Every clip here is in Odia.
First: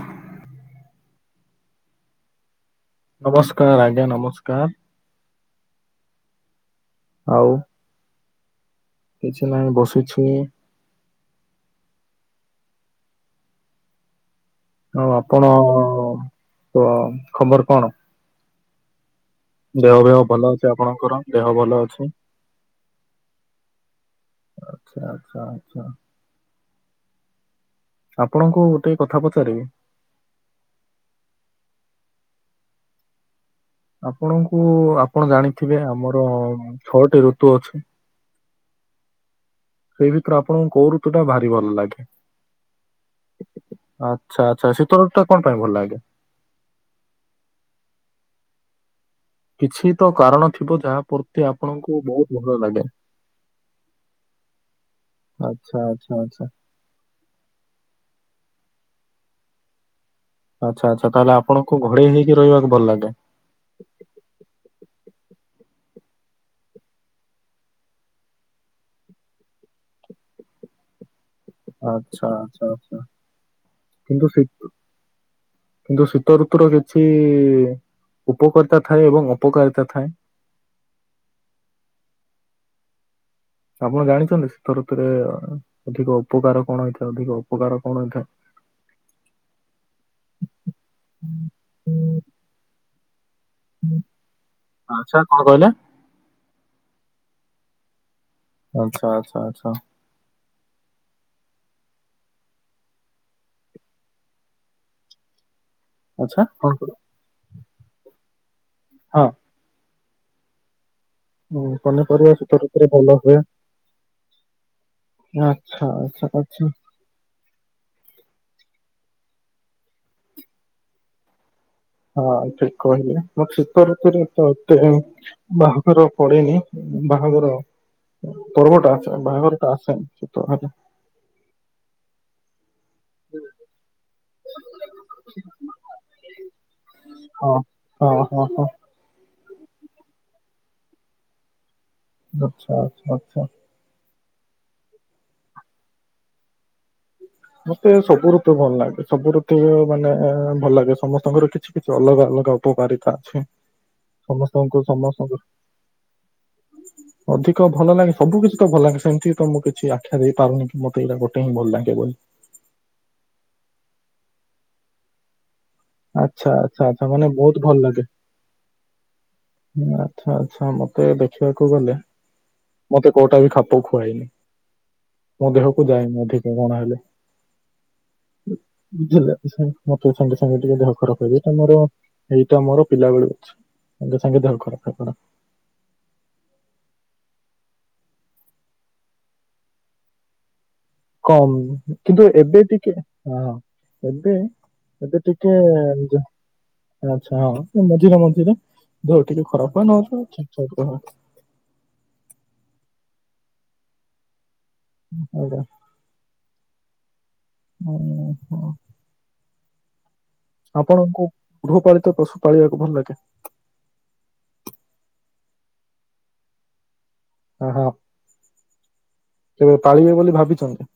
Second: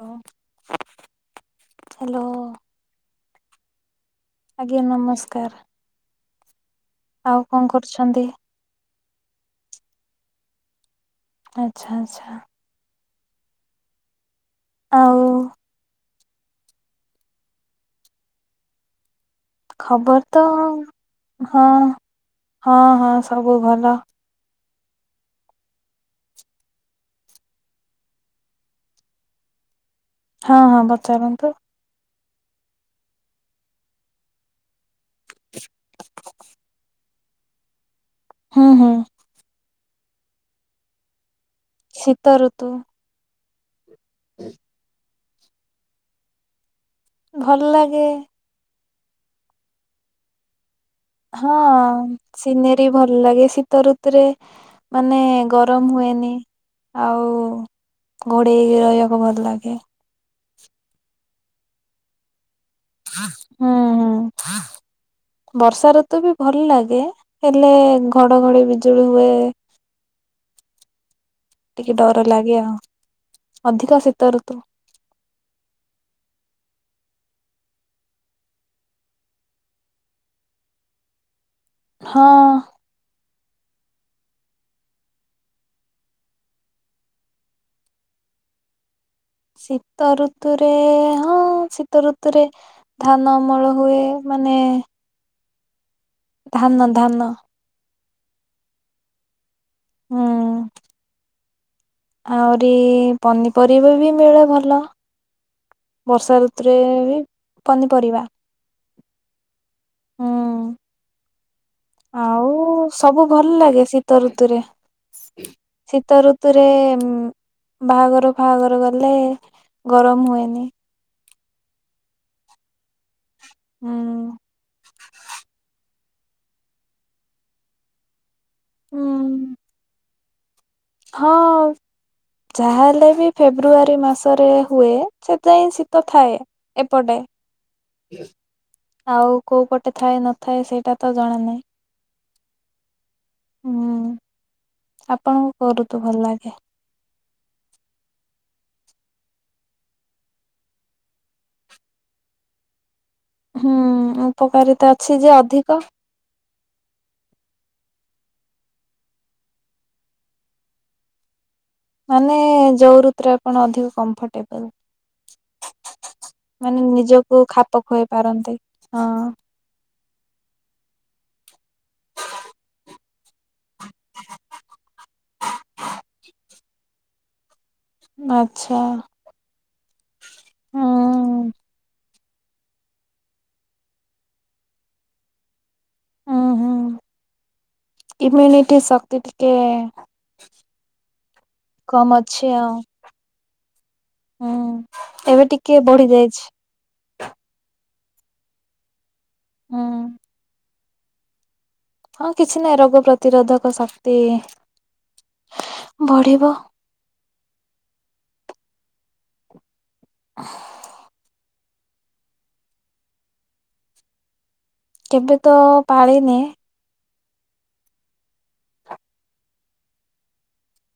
ହ ହ୍ୟାଲୋ ନମସ୍କାର ଆଜ୍ଞା। ନମସ୍କାର ଆଜ୍ଞା ନମସ୍କାର ଆଉ କଣ କରୁଛନ୍ତି? କିଛିନାଇଁ ବସିଛୁ ଆଚ୍ଛା ଆଚ୍ଛା ହ ଆଉ ଆପଣ ଖବର କଣ? ଦେହ ଖବର ଦେହ ତ ଭଲ ଅଛି ଆପଣଙ୍କର ଦେହ ହଁ ଭଲ ଅଛି ହଁ ହଁ ସବୁ ଭଲ। ଆଚ୍ଛା ଆଚ୍ଛା ଆଚ୍ଛା ଆପଣଙ୍କୁ ଗୋଟେ କଥା ପଚାରିବି? ହଁ ହଁ ପଚାରନ୍ତୁ। ଆପଣଙ୍କୁ ଆପଣ ଜାଣିଥିବେ ଆମର ଛଅଟି ଋତୁ ଅଛି ହଁ ହଁ ସେଇ ଭିତରୁ ଆପଣଙ୍କୁ କଉ ଋତୁଟା ଭ ଶୀତଋତୁ। ଆଚ୍ଛା ଆଚ୍ଛା ଶୀତଋତୁ ଟା କଣ ପାଇଁ ଭଲ ଲାଗେ? ଭଲ ଲାଗେ। କିଛି ତ କାରଣ? ଥିବ ଯାହା ପ୍ରତି ହଁ ଆପଣଙ୍କୁ ବହୁତ ଭଲ ଲାଗେ ସିନେରୀ ଭଲ ଲାଗେ, ଶୀତ ଋତୁରେ ମାନେ ଗରମ ଆ ହୁଏନି ଆ୍ଛା [inaudible] ଆଉ ଘୋଡେଇକି ରହିବାକୁ ଭଲ ଲାଗେ ଆଚ୍ଛା ଆଚ୍ଛା ତାହେଲେ ଆପଣଙ୍କୁ ଘୋଡେଇ ହେଇକି ରହିବାକୁ ଭଲ ଲାଗେ ହୁଁ ହୁଁ ବର୍ଷା ଋତୁ ବି ଭଲ ଲାଗେ ହେଲେ ଘଡଘଡି ବିଜୁଳି ହୁଏ ଟିକେ ଡର ଆଚ୍ଛା ଲାଗେ ଆଛା ଆଉ ଆଛା ଅଧିକ କିନ୍ନ୍ତୁ ଶୀତ ସେ ଋତୁ କିନ୍ତୁ ଶୀତଋତୁର କେତେ? କିଛି ଉପକର୍ତ୍ତା ଥାଏ ଏବଂ ଅପକାରିତା ଥାଏ ହଁ ଆପଣ ଜାଣିଛନ୍ତି ଶୀତ ଋତୁରେ ଅଧିକ ଉପକାର କଣ ହେଇଥାଏ ଅଧିକ ଅପକାର କଣ ହେଇଥାଏ? [inaudible] ଶୀତ ଋତୁରେ ହଁ ଶୀତ ଋତୁରେ ଧାନ ଅମଳ ହୁଏ ମାନେ ଆଚ୍ଛା କଣ କହିଲେ? ଧାନ ଧାନ ଆଚ୍ଛା ଆଚ୍ଛା ଆଛା ହୁଁ ଆହୁରି ପନିପରିବା ବି ମିଳେ ଭଲ। ବର୍ଷା ଆଚ୍ଛା କଣ ଋତୁରେ କହିଲେ? ବି ପନିପରିବା। ହଁ ହୁଁ। ଉଁ, ପନିପରିବା ଆଉ ଶୀତ ଋତୁରେ ଭଲ ସବୁ ହୁଏ। ଭଲଲାଗେ ଶୀତ ଋତୁରେ। ଆଚ୍ଛା ଶୀତ ଆଚ୍ଛା ଆଚ୍ଛା ଋତୁରେ ବାହାଘର ଫାହାଘର ଗଲେ ଲେ ଗରମ ହୁଏନି। ହଁ ଠିକ କହିଲେ ବଟ ଶୀତ ହୁଁ ଋତୁରେ ତ ଏତେ ବ ବାଘର ପଡେନି ବାହାଘର ପର୍ବଟା ଆସେ ହୁଁ ବାହାଘରଟା ଆସେନି। ସେତ। [unintelligible] ହଁ। ଯାହାହେଲେ ବି ଫେବୃଆରୀ ମାସରେ ହୁଏ ସେଯାଏଁ ଶୀତ ଥାଏ ଏପଟେ। ଅହ ହ। ଆଉ କୋଉ ପଟେ ଥାଏ ନଥାଏ ସେଇଟା ତ ଜଣା ନାହିଁ। ବଚ୍ଛା ଆଚ୍ଛା ଆଚ୍ଛା। ହୁଁ। ଆପଣଙ୍କୁ କୋଉ ଋତୁ ଭଲଲାଗେ? ମତେ ସବୁ ଋତୁ ଭଲଲାଗେ ସବୁ ଋତୁ ମାନେ ଭଲଲାଗେ ସମସ୍ତଙ୍କର କିଛି କିଛି ଅଲଗା ଅଲ ଲଗା ଉପକାରିତା ଅଛି ହୁଁ ସମସ୍ତଙ୍କୁ ଉପକାରିତା ଅଛି ଯେ ସମସ୍ତଙ୍କୁ ଅଧିକ ଅଧିକ ଭଲଲାଗେ ସବୁ କିଛି ତ ଭଲଲାଗେ ସେମିତି ତ ମୁଁ କିଛି ଆଖ୍ୟା ଦେଇପାରୁନି କି ମୋତେ ଏଇଟା ଗୋଟେ ହିଁ ଭଲଲାଗେ ବୋଲି। ଏ ଯୋଉ ଋତୁରେ ଆପଣ ଅଧିକ କମ୍ଫର୍ଟେବୁଲ୍। ଆଚ୍ଛା ଆଚ୍ଛା ମାନେ ଆଚ୍ଛା ନିଜକୁ ବହୁତ ଭଲ ଲାଗେ ଖାପଖୁଆଇ ପାରନ୍ତି ହଁ। ଆଚ୍ଛା ଆଚ୍ଛା ମତେ ଦେଖିବାକୁ ଗଲେ ମତେ କୋଉଟା ବି ଖାପ ଖୁଆଇନି। ମୋ ଦେହକୁ ଯାଏନି ମୁଁ ଅଧିକ କଣ ହେଲେ। ଆଛା। ବୁଝିଲେ ସେ- ମତେ ସାଙ୍ଗେ ସାଙ୍ଗେ ଟିକେ ଦେହ ଖରାପ ହେଇଯାଏ ତ ମୋର ଏଇଟା ମୋର ପିଲାବେଳୁ ଅଛି ସାଙ୍ଗେ ସାଙ୍ଗେ ଦେହ ଖରାପ ହେବା। ହୁଁ ହୁଁ। ଇମ୍ୟୁନିଟି ଶକ୍ତି ଟିକେ କମ୍ କମ୍ କିନ୍ତୁ ଅଛି ଏବେ ଆଉ ଟିକେ ହଁ ହଁ। ଏବେ ହୁଁ ଏବେ ଟିକେ ଯାହା ଆଚ୍ଛା ହଁ ମଝିରେ ମଝିରେ ଦେହ ଟିକେ ଖରାପ ହୁଁ। ହୁଏ ନହଲେ ଠିକଠାକ ରୁହେ। ହଁ କିଛି ନାହିଁ ରୋଗ ପ୍ରତିରୋଧକ ଶକ୍ତି ବଢିବ। ଓହୋ। ଆପଣଙ୍କୁ ଗୃହପାଳିତ ପଶୁ ପାଳିବାକୁ ଭଲଲାଗେ? ଏବେ ତ ପାଳିିନେ। ଓହୋ। କେବେ ପାଳିବେ ବୋଲି ଭାବିଛନ୍ତି?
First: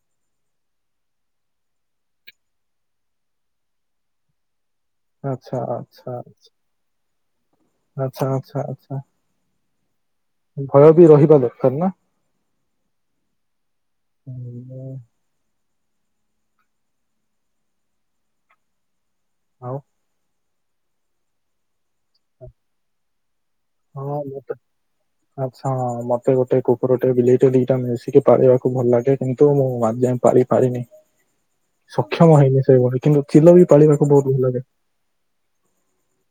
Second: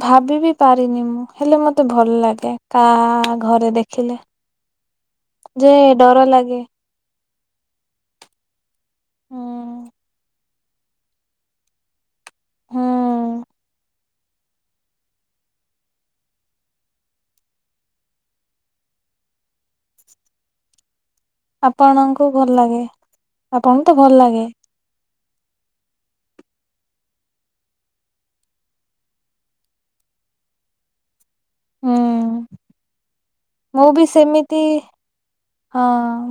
ଭାବ ବି ପାରିନି ମୁଁ ହେଲେ ମତେ ଭଲଲାଗେ କା ଘରେ ଦେଖିଲେ। ଆଚ୍ଛା ଯେ ଆଚ୍ଛା ଡର ଲାଗେ। ଆଚ୍ଛା ଆଚ୍ଛା ଆଚ୍ଛା। ହୁଁ ଭୟ ବି ରହିବା ଦରକାର ନା। ହୁଁ ଉଁ ମୁଁ ଆଉ ଆପଣଙ୍କୁ ଭଲଲାଗେ ଆପଣଙ୍କୁ ତ ହଁ ଭଲ ଲାଗେ। ମତେ ଆଚ୍ଛା ମତେ ଗୋଟେ କୁକୁରଟେ ବିଲେଇଟେ ଦିଟା ମିଶିକି ପଳିବାକୁ ଭଲ ଲାଗେ କିନ୍ତୁ ମୁଁ ମାନ୍ ଏଯାଏଁ ପାଳି ପାରିନି। ହୁଁ ସକ୍ଷମ ହେଇନି ସେଭଳି କିନ୍ତୁ ଚିଲ ବି ମୁଁ ପାଳିବାକୁ ବୋହୁତ ସେମିତି ଭଲଲାଗେ। ହଁ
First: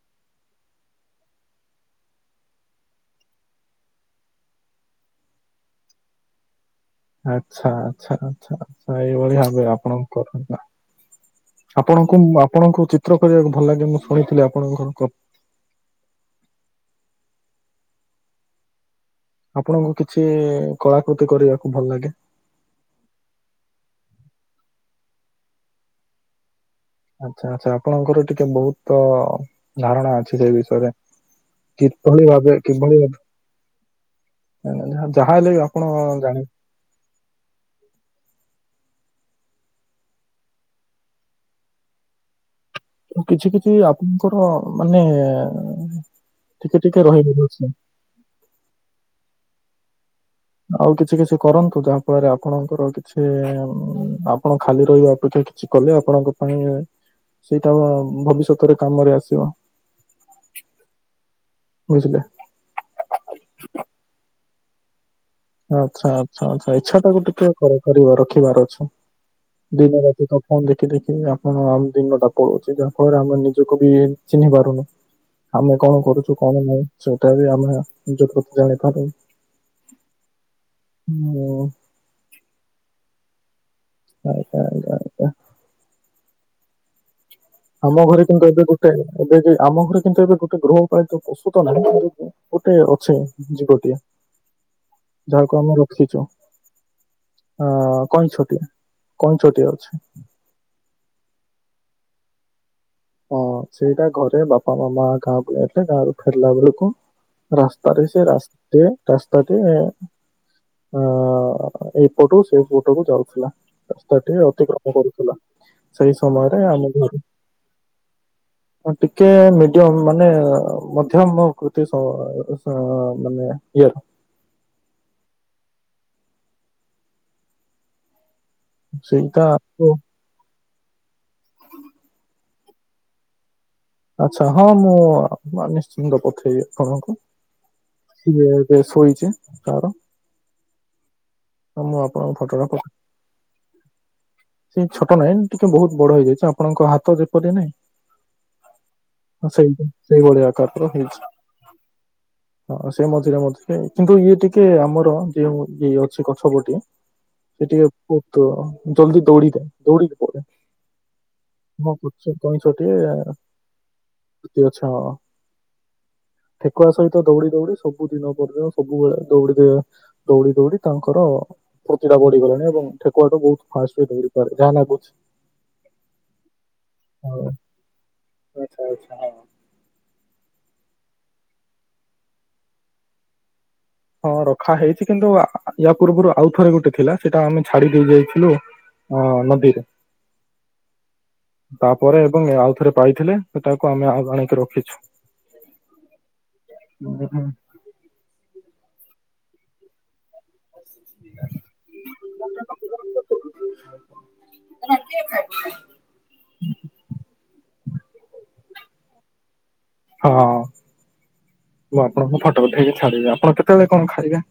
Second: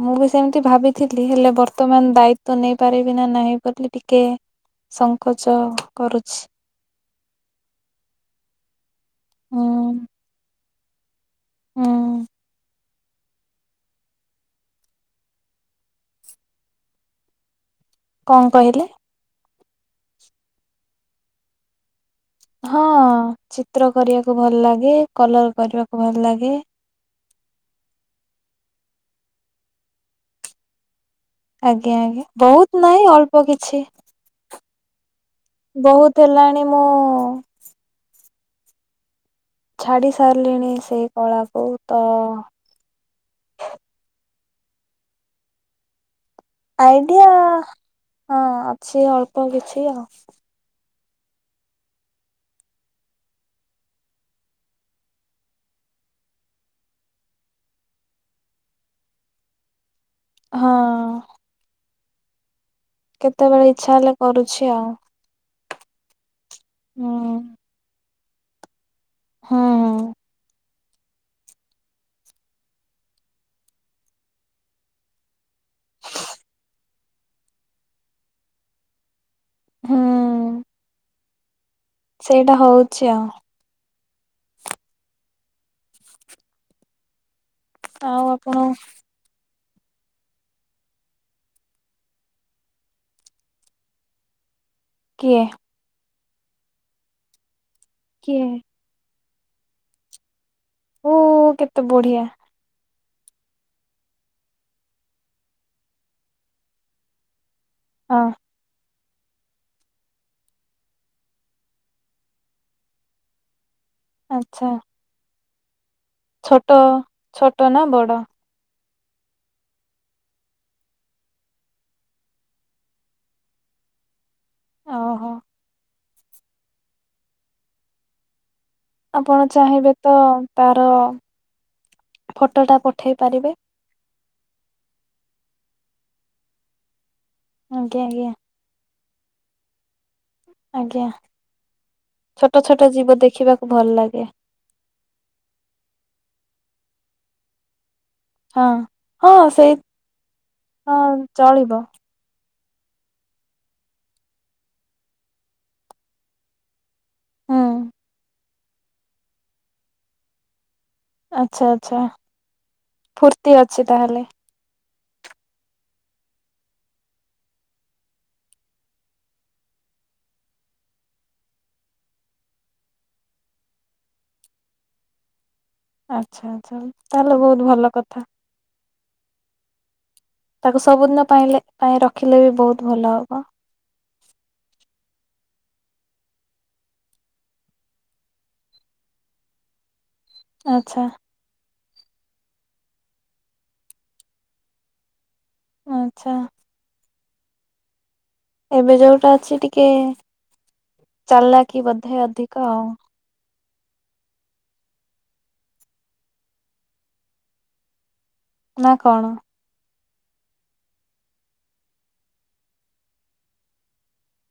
ମୁଁ ବି ସ ସେମତି ଭାବିଥିଲି ହେଲେ ବର୍ତ୍ତମାନ ଦାୟିତ୍ୱ ନେଇପାରିବି ନା ନାହିଁ ବୋଲି ଟିକେ ସଙ୍କୋଚ କରୁଛି। ଆଚ୍ଛା ଆଚ୍ଛା ଆଚ୍ଛା ଆଚ୍ଛା ଏଇଭଳି ହୁଁ ହୁଏ ଆପଣଙ୍କୁ କରୁନା ହୁଁ ଆପଣଙ୍କୁ ମୁଁ ଆପଣଙ୍କୁ ଚି ସ୍ତ୍ର କରିବାକୁ ଭଲ ଲାଗେ ମୁଁ ଶୁଣିଥିଲି ଆପଣଙ୍କ କ କଣ କହିଲେ? ଆପଣଙ୍କୁ କିଛି କଳାକୃତି କରିବାକୁ ଭଲ ଲାଗେ? ହଁ ଚିତ୍ର କରିବାକୁ ଭଲ ଲାଗେ କଲର କରିବାକୁ ଭଲ ଲାଗେ। ଆଚ୍ଛା ଆଚ୍ଛା ଆପଣଙ୍କର ଟିକେ ବହୁତ ଧାରଣା ଅଛି ସେଇ ବିଷୟରେ। ଆଜ୍ଞା କିଭଳି ଆଜ୍ଞା ଭାବେ ବହୁତ ନାହିଁ ଅଳ୍ପ କିଛି। ଏଁ ଯାହା ହେଲେ ବି ଆପଣ ବହୁତ ଜାଣିବ ହେଲାଣି ମୁଁ ଛାଡି ସାରିଲିଣି ସେଇ କଳା କୁ ତ କିଛି କିଛି ଆପଣଙ୍କର ମାନେ ଟିକେ ଟିକେ ଆଇଡିଆ ରହିବ ହଁ ଅଛି ଅଳ୍ପ କିଛି ଆଉ। ଆଉ କିଛି କିଛି କରନ୍ତୁ ଯାହା ଫଳରେ ଆପଣଙ୍କର କିଛି ଆପଣ ଖାଲି ରହିବା ଅପେକ୍ଷା କିଛି କଲେ ଆପଣଙ୍କ ପାଇଁ ସେଇଟା ଭବିଷ୍ୟତରେ କାମରେ ଆସିବ। ହଁ। ବୁଝିଲେ। କେତୋବେଳେ ଇଚ୍ଛା ହେଲେ କରୁଛି ଆଉ। ଆଛା ଆଛା ଆଛା ଇଚ୍ଛା ଟାକୁ ହୁଁ ଟିକେ କରେ କରିବାର ରଖିବାର ଅଛି। ଦିନ ହୁଁ ରାତି ତ ଫୋନ ଦେ କି ଦେଖି ଆପଣ ଆମ ଦିନଟା ପଲଉଚି ଯାହା ଫଳରେ ଆମେ ନିଜକୁ ବି ଚିହ୍ନି ପାରୁନୁ। ଆମେ କଣ କରୁଚୁ କଣ ନାଇଁ ସେଇଟା ବି ଆମେ ନିଜ ପ୍ରତି ଜାଣିପାରୁ। ହୁଁ। ହୁଁ। ସେଇଟା ହୋଉଛି ଆଉ। ଆଉ [unintelligible] ଆଜ୍ଞା ଆଜ୍ଞା। ଆମ ଆଉ ଘରେ କିନ୍ତୁ ଏବେ ଆପଣ ଗୋଟେ ଏବେ କି ଆମ ଘରେ କିନ୍ତୁ ଏବେ ଗୋଟେ ଗୃହପାଳିତ ପଶୁ ତ ନାହିଁ କିନ୍ତୁ ଗୋଟେ ଅଛି ଜୀବଟିଏ। କିଏ ଯାହାକୁ ଆମେ ରଖିଚୁ। ହଁ କିଏ କଇଁଛ ଟିଏ କଇଁଛ ଟିଏ ଅଛି। ଓ କେତେ ବଢିଆ। ହଁ ସେଇଟା ଘରେ ବାପା ମାମା ଗାଁକୁ ଯାଇଥିଲେ ଗାଁରୁ ଫେରିଲା ବେଳୁକୁ ରାସ୍ତାରେ ହଁ ସେ ରାସ୍ତେ ରାସ୍ତାଟେ ଅ ଏଇପଟକୁ ସେପଟକୁ ଯାଉଥିଲା। ରାସ୍ତାଟି ଆଚ୍ଛା ଅତିକ୍ରମ କରୁଥିଲା। ସେଇ ସମୟରେ ଛୋଟ ଆମ ଘର ଛୋଟ ନା ବଡ଼? ଟିକେ ମିଡିୟମ ମାନେ ମଧ୍ୟମ କୃତି ସ ସ ମାନେ ଇଏର ଓହୋ। ଆପଣ ସେଇଟା ଚାହିଁବେ ତ ତାର - ଫଟୋଟା ପଠେଇ ପାରିବେ। ଆଛା ହଁ ମୁଁ ନିଶ୍ଚିନ୍ତ ପଠେଇବି ଆପଣଙ୍କୁ। ଆଜ୍ଞା ଆଜ୍ଞା ଇଏ ଏବେ ଶୋଇଛି ତାର। ଆଜ୍ଞା ମୁଁ ଆପଣଙ୍କ ଛୋଟ ଫଟୋଟା ଛୋଟ ଜୀବ ଦେଖିବାକୁ ଭଲ ଲାଗେ। ପଠେଇଛି ଛୋଟ ନାଇଁ ଟିକେ ବହୁତ ବଡ ହେଇଯାଇଛି ଆପଣଙ୍କ ହାତ ଯେପରି ନାଇଁ। ହଁ ସେଇ ସେଇଭଳିଆ ଆକାର ହଁ ହେଇଛି। ଚଳିବ ହଁ ସେ ମଝିରେ ମଝିରେ କିନ୍ତୁ ଇଏ ଟିକେ ଆମର ଯୋଉ ଇଏ ଅଛି ଗଛପଟି। ହୁଁ ସେ ଟିକେ ବହୁତ ଜଲଦି ଦୌଡ଼ି ଟା ଦୌଡ଼ିିକି ପଳାଏ। ଆଚ୍ଛା ଆଚ୍ଛା ଫୁର୍ତ୍ତି ଅଛି ତାହେଲେ [unintelligible] ଠେକୁଆ ସହିତ ଦୌଡି ଦୌଡି ସବୁ ଦିନ ପରଦିନ ସବୁବେଳେ ଦୌଡି ଦିଏ ଦୌଡି ଦୌଡି। ତାଙ୍କର ଫୂର୍ତ୍ତି ଟା ବଢିଗଲାଣି ଏବଂ ଠେକୁଆ ଟୁ ବହୁତ ଫାଷ୍ଟରେ ଦଉଡ଼ି ପାରେ ଯାହା ଲାଗୁଛି। ଆଛା ଆଚ୍ଛା ତାହଲେ ବହୁତ ଭଲ କଥା। ଓ ଆଛା ହଁ। ତାକୁ ସବୁଦିନ ପାଇଲେ ପାଇଁ ରଖିଲେ ବି ବହୁତ ଭଲ ହବ। ହଁ ରଖା ହେଇଛି କିନ୍ତୁ ୟା ପୂର୍ବରୁ ଆଉ ଥରେ ଗୋଟେ ଥିଲା ସେଇଟା ଆମେ ଛାଡି ଦେଇଯାଇଥିଲୁ ହଁ ନଦୀରେ ଆଚ୍ଛା। ତାପରେ ଏବଂ ଆଉ ଥରେ ପାଇଥିଲେ ସେ ତାକୁ ଆମେ ଆଉ ଆଣିକି ରଖିଛୁ। ଆଚ୍ଛା। [unintelligible] ଏବେ ଯୋଉଟା ଅଛି ଟିକେ ଚାଲିକି ବୋଧେ ଅଧିକ ଆଉ ନା କଣ! ହଁ। ମୁଁ ଆପଣଙ୍କୁ ଫଟୋ ପଠେଇକି ଛାଡିବି ଆପଣ କେତେବେଳେ କଣ ଖାଇବେ?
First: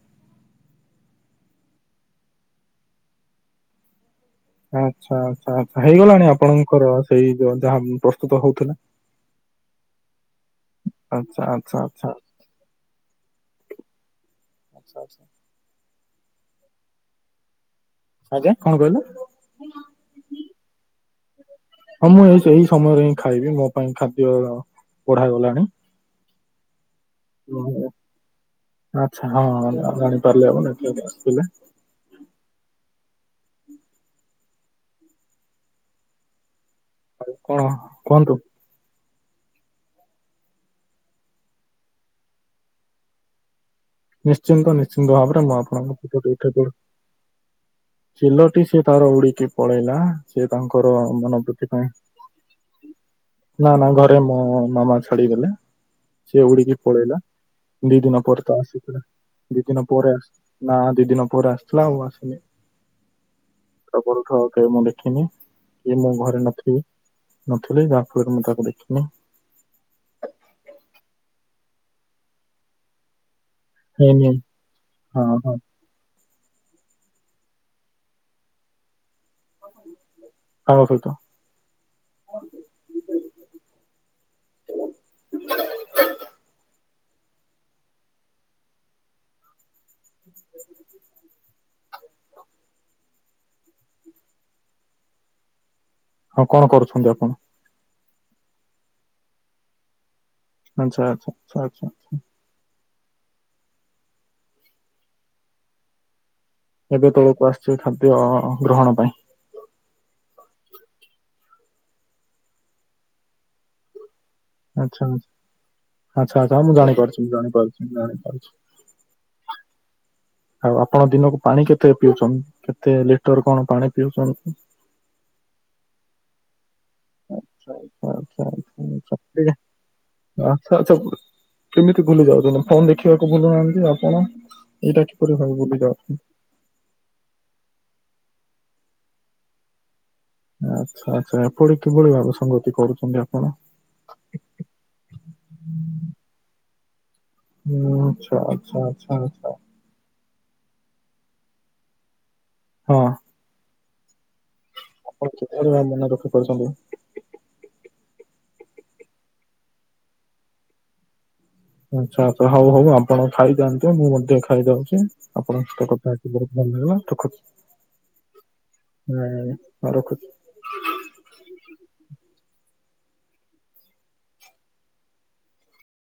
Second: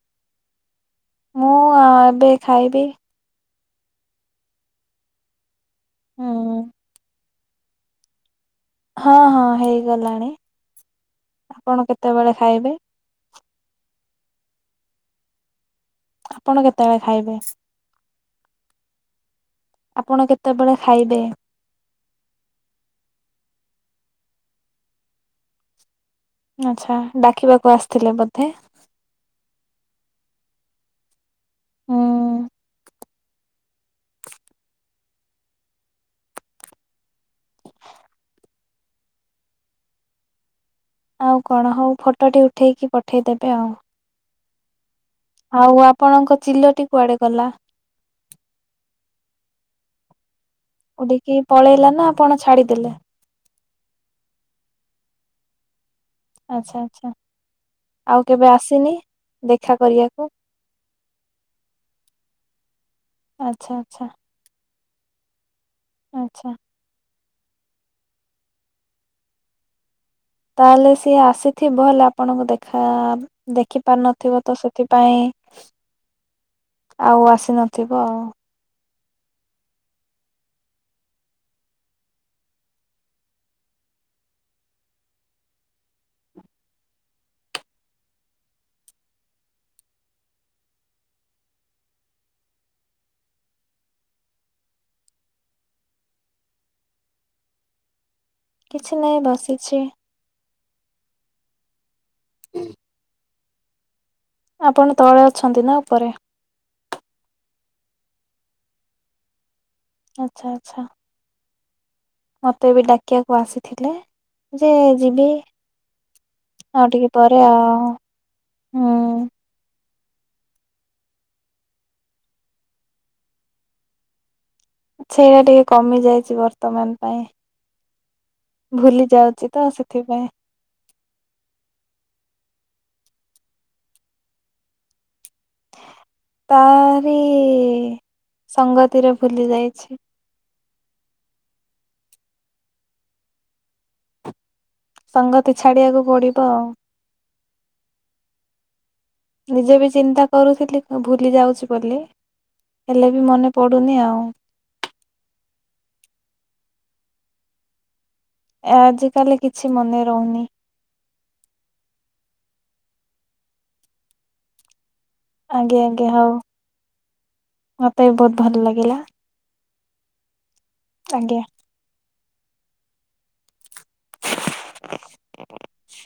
ମୁଁ ଅ ଏବେ ଖାଇବି। ଆଛା ଆଛା ଆଛା ହେଇଗଲାଣି ହୁଁ ଆପଣଙ୍କର ସେଇ ଯୋ ଯାହା ପ୍ରସ୍ତୁତ ହଉ ହଁ ହଁ ହେଇଗଲାଣି ଆଚ୍ଛା ଆପଣ କେତେବେଳେ ଖାଇବେ? ଆଛା ଆଛା। ଆପଣ କେତେବେଳେ ଖାଇବେ? ଆଜ୍ଞା। କଣ କହିଲେ? ଆପଣ କେତେବେଳେ ଖାଇବେ? ହଁ ମୁଁ ଏ ସେହି ସମୟରେ ହିଁ ଖାଇବି ମୋ ପାଇଁ ଖାଦ୍ୟ ବଢାଗଲାଣି। ଆଚ୍ଛା ଡାକିବାକୁ ଆସିଥିଲେ ବୋଧେ ଆଛା ହଁ ଆଉ ଗାଡି ପାରିଲେ ହବ ନା କିଏ ଗୋଟେ ଆସଥିଲେ? ହୁଁ। ଆଉ କଣ କୁହନ୍ତୁ? ଆଉ କଣ ହଉ ଫଟୋଟି ଉଠେଇକି ପଠେଇଦେବେ ଆଉ। ନିଶ୍ଚିନ୍ତ ନି [unintelligible] ଭାବରେ ମୁଁ ଆଉ ଆପଣଙ୍କ [unintelligible] ଚିଲଟି କୁଆଡେ ଗଲା? ଚିଲଟି ସିଏ ତାର ଉଡିକି ପଳେଇଲା ସିଏ ତାଙ୍କର ଉଡିକି ମନୋବୃତ୍ତିି ପାଇଁ ପଳେଇଲା ନା ଆପଣ ଛାଡିଦେଲେ? ନା ନା ଘରେ ମୋ ମାମା ଛାଡ଼ିଗଲେ। ସେ ଆଚ୍ଛା ଉଡିକି ଆଚ୍ଛା ପଳେଇଲା ଦି ଆଉ ଦିନ କେବେ ପରେ ତ ଆସେ। ଆସିନି? ଦି ଦେଖା ଦିନ ପରେ କରିବାକୁ ଆସି ନା ଦି ଦିନ ପରେ ଆସିଥିଲା ଆଉ ଆସନି। ଆଚ୍ଛା ତା ଆଚ୍ଛା ପରଠୁ ଆଉ କାଇଁ ମୁଁ ଦେଖିନି କି ମୁଁ ଘରେ ଆଚ୍ଛା। ନଥିବି। ନଥିଲି କି ଯାହା ଫଳରେ କି ମୁଁ ତାକୁ ଦେଖିନି। ତାହେଲେ ସିଏ ଆସିଥିବ ହେଲେ ଆପଣଙ୍କୁ ଦେଖା ଦେଖି ପାରି ହେଇନି ନଥିବ ତ ହଁ ସେଥିପାଇଁ ହଁ ଆଉ ଆସିନଥିବ ଆଉ ଆମ ସହିତ ହ ହ ହଁ କଣ କରୁଛନ୍ତି ଆପଣ? କିଛି ନାହିଁ ବସିଛି। ଆଚ୍ଛା ଆଚ୍ଛା ଆଛା ଆଛାା ହୁଁ ଆପଣ ତଳେ ଅଛନ୍ତି ନା ଉପରେ? ଏବେ ତଳକୁ ଆସିଛି ଖାଦ୍ୟ ଗ୍ରହଣ ପାଇଁ। ଆଚ୍ଛା ଆଚ୍ଛା। ମତେ ଏବେ ଡାକିଆକୁ ଆସିଥିଲେ ଯେ ଆଚ୍ଛା ଯିବି। ଆଚ୍ଛା ଆଚ୍ଛା ଆଚ୍ଛା ହ ମୁଁ ଆଉ ଟିକେ ଜାଣିପାରୁଛି ପରେ ଜାଣିପାରୁଛି ଆଉ ହୁଁ। ଜାଣିପାରୁଛି। ଆଉ ଆପଣ ଦିନକୁ ପାଣି କେତେ ପିଉଛନ୍ତି କେତେ ଲିଟର କଣ ପାଣି ପିଉଛନ୍ତି? ସେଇଟା ଟିକେ କମି ଯାଇଛି ବ ଆଚ୍ଛା ଆଚ୍ଛା ଆଛା ଭୁଲି ଆଛା। ଯାଉଛି ତ ସେଥିପାଇଁ ଆଚ୍ଛା ଆଚ୍ଛା କେମିତି ଭୁଲି ଯାଉଛନ୍ତିି। ଫୋନ ଦେଖିବାକୁ ଭୁଲୁ ନାହାନ୍ତି ଆପଣ ଏଇଟା। ଭୂଲି ଯାଉଛନ୍ତି। ସଂଙ୍ଗତି ରେ ଭୁଲି ଯାଇଛି। ଆଛା ଆଚ୍ଛା ଏପରି କିଭଳି ଭାବେ ସଂଙ୍ଗତି କରୁଛନ୍ତି ଆପଣ। ସଙ୍ଗତି ଛାଡିବାକୁ ପଡିବ ଆଉ ହୁଁ ଆଚ୍ଛା ଆଚ୍ଛା। ଆଚ୍ଛା ନିଜେ ବି ଚିନ୍ତା କରୁଥିଲି ଭୁଲି ଯାଉଛି ବୋଲି ହଁ ହେଲେ ବି ମନେ ପଡୁ। ଡୁନି ଆଉ। ଆପଣ କିପରୀ ଭାବେ ମନେ ରଖିପାରୁଛନ୍ତି। ଏ ଆଜିକାଲି କିଛି ମନେ ରହୁନି। ଆଛା ଆଛା ହଉ ହଉ ଆପଣ ଖାଇ ଜାଆନ୍ତୁ ମୁଁ ମଧ୍ୟ ଖାଇ ଜାଉଚି। ଆପଣ ଙ୍କ ଆଜ୍ଞା ସହିତ ଆଜ୍ଞା କଥା ହୋଇକି ହଉ ବହୁତ ଭଲ ଲାଗିଲ ରଖୁଚି ମତେ ବି ବହୁତ ଭଲ ଲାଗିଲା ହୁଁ। ହଁ ରଖୁଛି। ଆଜ୍ଞା।